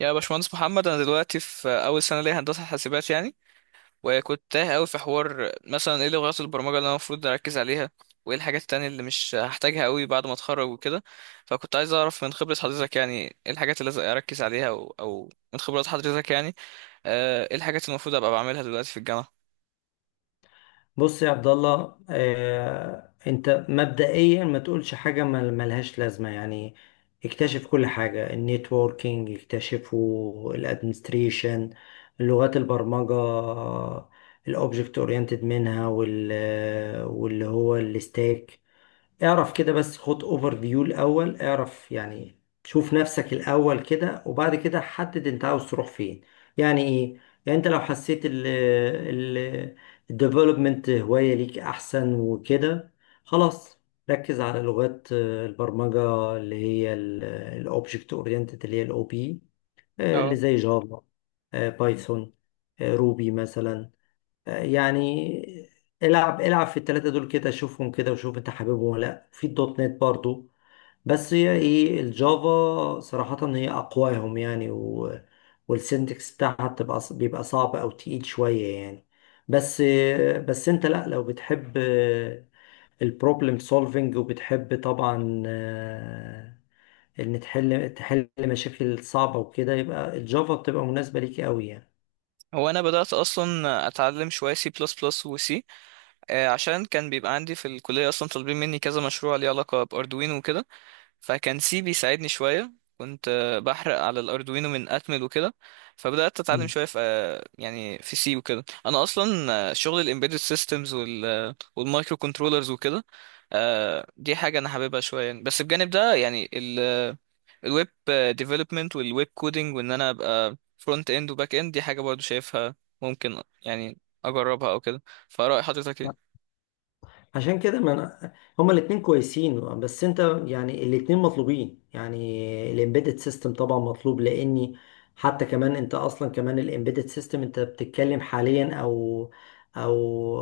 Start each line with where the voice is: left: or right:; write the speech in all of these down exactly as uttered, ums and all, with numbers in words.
right: يا باشمهندس محمد، انا دلوقتي في اول سنه ليا هندسه حاسبات يعني. وكنت تايه قوي في حوار مثلا ايه لغات البرمجه اللي انا المفروض اركز عليها، وايه الحاجات التانية اللي مش هحتاجها قوي بعد ما اتخرج وكده. فكنت عايز اعرف من خبره حضرتك يعني ايه الحاجات اللي لازم اركز عليها او, أو من خبرات حضرتك يعني. آه، ايه الحاجات اللي المفروض ابقى بعملها دلوقتي في الجامعه.
left: بص يا عبد الله آه، انت مبدئيا ما تقولش حاجه مل- ملهاش لازمه يعني. اكتشف كل حاجه النيتوركينج، اكتشفوا الادمنستريشن، لغات البرمجه الاوبجكت اورينتد منها وال آه، واللي هو الستاك. اعرف كده بس، خد اوفر فيو الاول، اعرف يعني شوف نفسك الاول كده وبعد كده حدد انت عاوز تروح فين. يعني ايه؟ يعني انت لو حسيت ال ال الديفلوبمنت هواية ليك احسن وكده، خلاص ركز على لغات آه، البرمجة اللي هي الاوبجكت اورينتد اللي هي الاو بي، اللي
right: اه.
left: زي جافا، آه، بايثون، آه، روبي مثلا، يعني. العب العب في التلاتة دول كده، شوفهم كده وشوف انت حاببهم ولا لا. في الدوت نت برضو، بس هي ايه، الجافا صراحة هي اقواهم يعني و... والسنتكس بتاعها بتبقى ص- بيبقى صعب او تقيل شوية يعني. بس بس انت لا، لو بتحب البروبلم سولفنج وبتحب طبعا، آه، ان تحل تحل مشاكل صعبة وكده، يبقى الجافا بتبقى مناسبة ليك قوي يعني.
right: هو انا بدات اصلا اتعلم شويه سي بلس بلس وسي، عشان كان بيبقى عندي في الكليه اصلا طالبين مني كذا مشروع ليه علاقه باردوينو وكده. فكان سي بيساعدني شوية، كنت آه، بحرق على الاردوينو من اتمل وكده. فبدات اتعلم شويه في آه، يعني في سي وكده. انا اصلا آه، شغل الامبيدد سيستمز وال والمايكرو كنترولرز وكده. آه، دي حاجه انا حاببها شويه يعني. بس بجانب ده يعني الويب ديفلوبمنت والويب كودينج، وان انا ابقى فرونت اند وباك اند. دي حاجه برضو شايفها ممكن يعني اجربها او كده. فراي حضرتك ايه؟
left: عشان كده ما أنا هما الاتنين كويسين، بس انت يعني الاتنين مطلوبين. يعني الامبيدد سيستم طبعا مطلوب، لاني حتى كمان انت اصلا كمان الامبيدد سيستم انت بتتكلم حاليا او او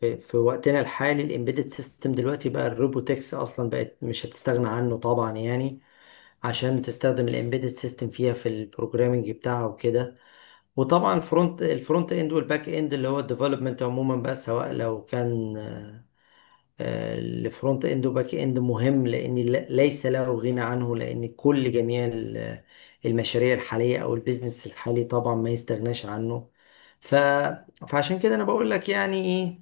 left: في, في وقتنا الحالي الامبيدد سيستم دلوقتي بقى الروبوتكس اصلا بقت مش هتستغنى عنه طبعا يعني، عشان تستخدم الامبيدد سيستم فيها في البروجرامنج بتاعه وكده. وطبعا الفرونت الفرونت اند والباك اند اللي هو الديفلوبمنت عموما، بقى سواء لو كان الفرونت اند وباك اند مهم، لان ل- ليس له غنى عنه، لان كل جميع ال- المشاريع الحاليه او البيزنس الحالي طبعا ما يستغناش عنه. ف... فعشان كده انا بقول لك يعني ايه،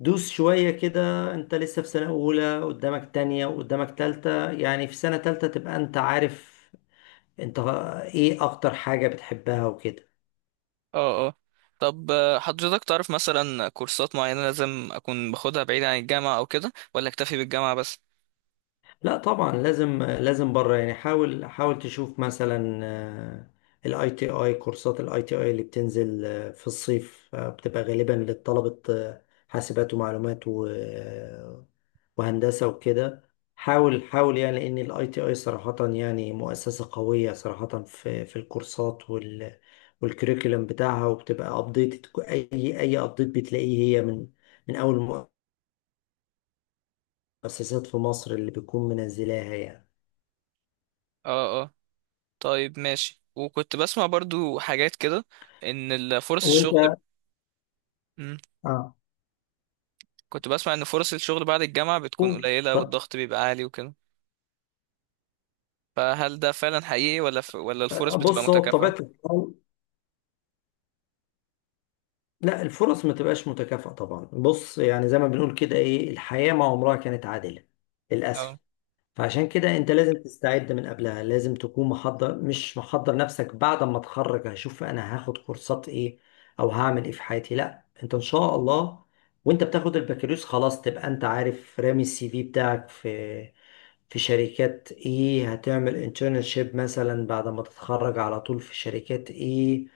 left: دوس شويه كده. انت لسه في سنه اولى، قدامك تانية وقدامك تالتة، يعني في سنه تالتة تبقى انت عارف انت ايه اكتر حاجه بتحبها وكده.
right: اه، اه. طب آه، حضرتك تعرف مثلا كورسات معينة لازم أكون باخدها بعيد عن الجامعة أو كده، ولا أكتفي بالجامعة بس؟
left: لا طبعا لازم لازم بره يعني. حاول حاول تشوف مثلا الاي تي اي، كورسات الاي تي اي اللي بتنزل آه، في الصيف، آه، بتبقى غالبا للطلبة، آه، حاسبات ومعلومات و- آه، وهندسة وكده. حاول حاول يعني، لان الاي تي اي صراحة يعني مؤسسة قوية صراحة في في الكورسات وال والكريكولم بتاعها، وبتبقى ابديت. اي اي ابديت بتلاقيه هي من من اول المؤسسات في مصر اللي بتكون منزلاها يعني.
right: اه، اه. طيب ماشي، وكنت بسمع برضو حاجات كده، إن ال- فرص الشغل.
left: وانت
right: مم.
left: اه،
right: كنت بسمع إن فرص الشغل بعد الجامعة بتكون
left: قول
right: قليلة،
left: اتفضل.
right: والضغط بيبقى عالي وكده. فهل ده فعلا حقيقي، ولا ف... ولا الفرص بتبقى
left: بص هو بطبيعة
right: متكافئة؟
left: الحال، لا الفرص ما تبقاش متكافئة طبعا. بص يعني زي ما بنقول كده، ايه الحياة ما عمرها كانت عادلة، للأسف. فعشان كده انت لازم تستعد من قبلها، لازم تكون محضر، مش محضر نفسك بعد ما اتخرج هشوف انا هاخد كورسات ايه او هعمل ايه في حياتي، لا انت ان شاء الله وانت بتاخد البكالوريوس خلاص تبقى انت عارف رامي السي في بتاعك في في شركات ايه، هتعمل انترنشيب مثلا بعد ما تتخرج على طول في شركات ايه.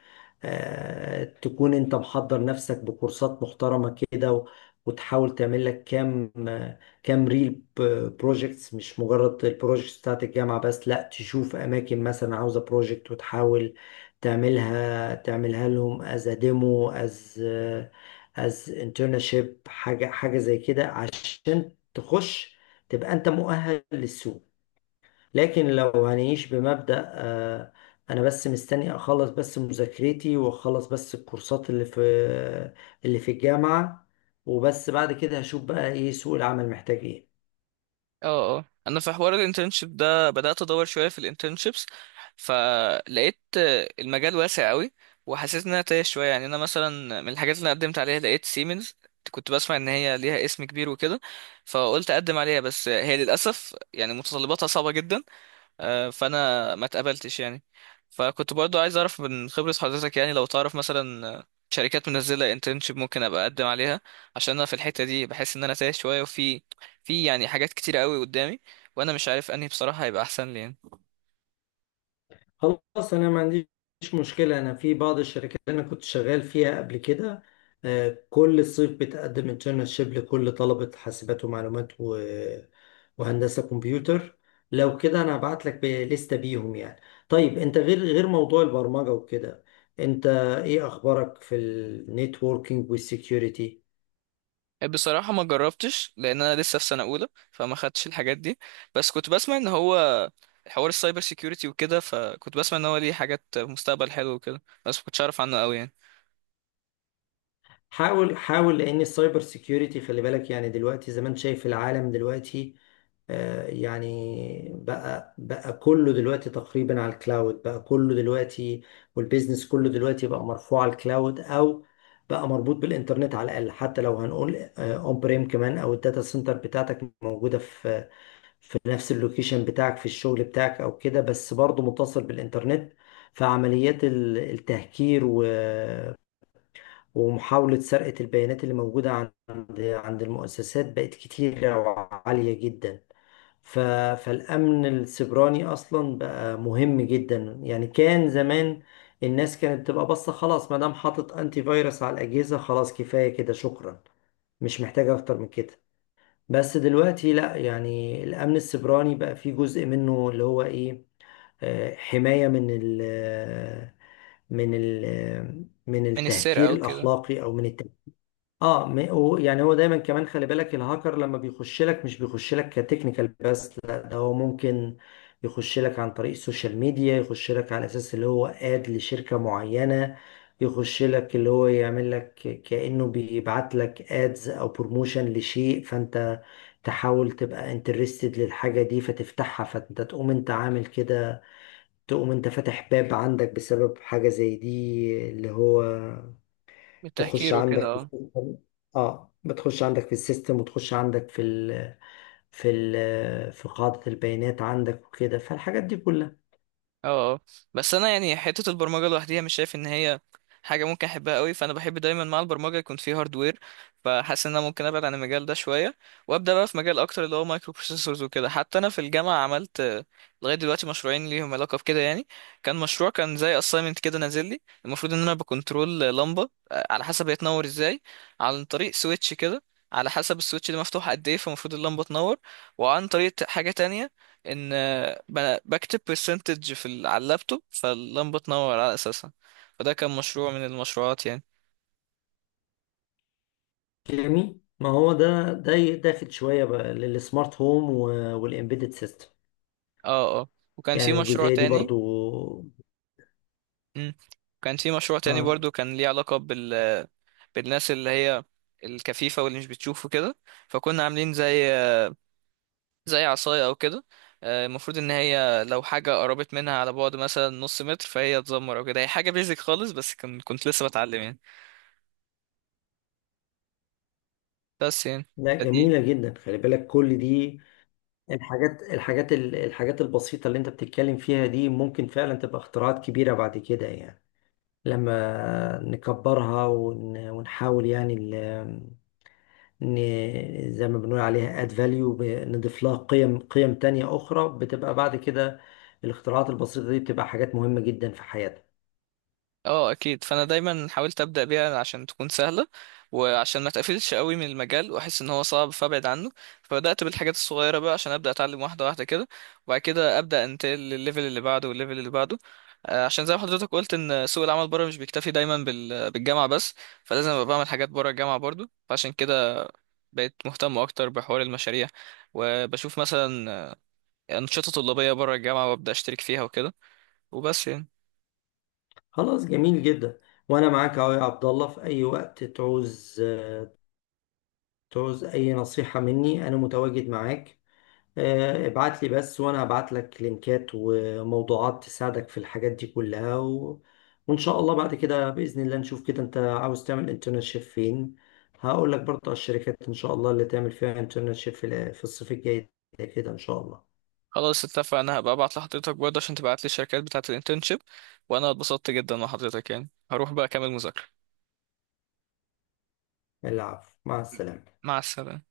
left: آه، تكون انت محضر نفسك بكورسات محترمة كده و- وتحاول تعمل لك كام، آه، كام ريل بروجكتس، مش مجرد البروجكتس بتاعت الجامعة بس، لا تشوف اماكن مثلا عاوزة بروجكت وتحاول تعملها تعملها لهم از ديمو، از از انترنشيب، حاجة حاجة زي كده عشان تخش تبقى انت مؤهل للسوق. لكن لو هنعيش بمبدأ، آه، انا بس مستني اخلص بس مذاكرتي، واخلص بس الكورسات اللي في اللي في الجامعة، وبس بعد كده هشوف بقى ايه سوق العمل محتاج ايه.
right: اه، اه. انا في حوار الانترنشيب ده بدأت ادور شوية في الانترنشيبس. فلقيت آه، المجال واسع قوي، وحسيت ان انا تايه شوية يعني. انا مثلا من الحاجات اللي أنا قدمت عليها لقيت سيمنز، كنت بسمع ان هي ليها اسم كبير وكده، فقلت اقدم عليها. بس هي للاسف يعني متطلباتها صعبة جدا، آه، فانا ما اتقبلتش يعني. فكنت برضو عايز اعرف من خبرة حضرتك يعني، لو تعرف مثلا آه، شركات منزلة انترنشيب ممكن ابقى اقدم عليها. عشان انا في الحتة دي بحس ان انا تايه شوية، وفي في يعني حاجات كتير قوي قدامي، وانا مش عارف انهي بصراحة هيبقى احسن لي يعني.
left: خلاص، انا ما عنديش مشكله. انا في بعض الشركات اللي انا كنت شغال فيها قبل كده، آه، كل صيف بتقدم انترنشيب لكل طلبه حاسبات ومعلومات و... وهندسه كمبيوتر. لو كده انا هبعت لك لستة بيهم يعني. طيب انت غير غير موضوع البرمجه وكده، انت ايه اخبارك في النيتوركينج والسكيورتي؟
right: بصراحة ما جربتش، لان انا لسه في سنة اولى فما خدتش الحاجات دي. بس كنت بسمع ان هو حوار السايبر سيكيورتي وكده، فكنت بسمع ان هو ليه حاجات مستقبل حلو وكده، بس ما كنتش اعرف عنه قوي يعني.
left: حاول حاول لان السايبر سيكيورتي خلي بالك يعني، دلوقتي زي ما انت شايف العالم دلوقتي، آه، يعني بقى بقى كله دلوقتي تقريبا على الكلاود، بقى كله دلوقتي والبيزنس كله دلوقتي بقى مرفوع على الكلاود، او بقى مربوط بالانترنت على الاقل، حتى لو هنقول اون بريم كمان، او الداتا سنتر بتاعتك موجوده في في نفس اللوكيشن بتاعك في الشغل بتاعك او كده، بس برضه متصل بالانترنت. فعمليات ال- التهكير و- ومحاولة سرقة البيانات اللي موجودة عند عند المؤسسات بقت كتيرة وعالية جدا. ف... فالأمن السيبراني أصلا بقى مهم جدا يعني. كان زمان الناس كانت تبقى بس خلاص، ما دام حاطط أنتي فيروس على الأجهزة خلاص، كفاية كده شكرا، مش محتاجة أكتر من كده. بس دلوقتي لا، يعني الأمن السيبراني بقى فيه جزء منه اللي هو إيه، آه، حماية من ال من ال من
right: من
left: التهكير
right: السرقة وكده.
left: الأخلاقي أو من الت اه، م- و- يعني هو دايما كمان خلي بالك الهاكر لما بيخش لك مش بيخش لك كتكنيكال بس، لا ده هو ممكن يخش لك عن طريق السوشيال ميديا، يخش لك على اساس اللي هو اد لشركة معينة، يخش لك اللي هو يعمل لك كأنه بيبعت لك ادز او بروموشن لشيء، فانت تحاول تبقى انترستد للحاجة دي فتفتحها، فانت تقوم انت عامل كده، تقوم انت فاتح باب عندك بسبب حاجة زي دي اللي هو
right: من
left: تخش
right: التهكير وكده.
left: عندك في
right: اه.
left: السيستم. اه بتخش عندك في السيستم وتخش عندك في ال في ال في قاعدة البيانات عندك وكده، فالحاجات دي كلها.
right: اه. اه. بس انا يعني حته البرمجه لوحديها مش شايف ان هي حاجه ممكن احبها قوي، فانا بحب دايما مع البرمجه يكون في هاردوير. فحاسس ان انا ممكن ابعد عن المجال ده شويه، وابدا بقى في مجال اكتر اللي هو مايكرو بروسيسورز وكده. حتى انا في الجامعه عملت آه، لغايه دلوقتي مشروعين ليهم علاقه بكده يعني. كان مشروع، كان زي اساينمنت كده نازل لي، المفروض ان انا بكنترول لمبه آه، على حسب هي تنور ازاي عن طريق سويتش كده، على حسب السويتش ده مفتوح قد ايه فالمفروض اللمبه تنور. وعن طريق حاجه تانية، ان ب- بكتب برسنتج في ال- على اللابتوب، فاللمبه تنور على اساسها. فده كان مشروع من المشروعات يعني.
left: جميل، ما هو ده ده داخل شوية بقى للسمارت هوم والإمبيدد سيستم
right: اه، اه. وكان في
left: يعني،
right: مشروع
left: الجزئية دي
right: تاني.
left: برضو.
right: مم. كان في مشروع تاني
left: اه
right: برضو، كان ليه علاقه بال... بالناس اللي هي الكفيفه واللي مش بتشوف وكده. فكنا عاملين زي زي عصايه او كده، آه، المفروض ان هي لو حاجه قربت منها على بعد مثلا نص متر فهي تزمر او كده. هي حاجه بيزك خالص، بس كان كنت لسه بتعلم يعني. بس يعني
left: لا
right: فدي.
left: جميلة جدا، خلي بالك كل دي الحاجات الحاجات الحاجات البسيطة اللي انت بتتكلم فيها دي ممكن فعلا تبقى اختراعات كبيرة بعد كده يعني، لما نكبرها ون- ونحاول يعني ال- ن- زي ما بنقول عليها add value، نضيف لها قيم قيم تانية أخرى، بتبقى بعد كده الاختراعات البسيطة دي بتبقى حاجات مهمة جدا في حياتنا.
right: اه اكيد، فانا دايما حاولت ابدا بيها عشان تكون سهله، وعشان ما تقفلش قوي من المجال واحس ان هو صعب فابعد عنه. فبدات بالحاجات الصغيره بقى عشان ابدا اتعلم واحده واحده كده، وبعد كده ابدا انتقل للليفل اللي بعده والليفل اللي بعده. آه، عشان زي ما حضرتك قلت ان سوق العمل بره مش بيكتفي دايما بال- بالجامعه بس، فلازم ابقى بعمل حاجات بره الجامعه برضو. فعشان كده بقيت مهتم اكتر بحوار المشاريع، وبشوف مثلا آه، انشطه طلابيه بره الجامعه وابدا اشترك فيها وكده. وبس يعني.
left: خلاص، جميل جدا. وأنا معاك أهو يا عبد الله، في أي وقت تعوز تعوز أي نصيحة مني أنا متواجد معاك. آه، ابعت لي بس وانا هبعت لك لينكات وموضوعات تساعدك في الحاجات دي كلها و... وان شاء الله بعد كده باذن الله نشوف كده انت عاوز تعمل انترنشيب فين، هقول لك برضه على الشركات ان شاء الله اللي تعمل فيها انترنشيب في ال- في الصيف الجاي، ده كده ان شاء الله.
right: خلاص اتفقنا، هبقى ابعت لحضرتك برضه عشان تبعت لي الشركات بتاعة الانترنشيب. وانا اتبسطت جدا مع حضرتك يعني، هروح بقى اكمل مذاكرة.
left: العفو، مع السلامه.
right: مع السلامة.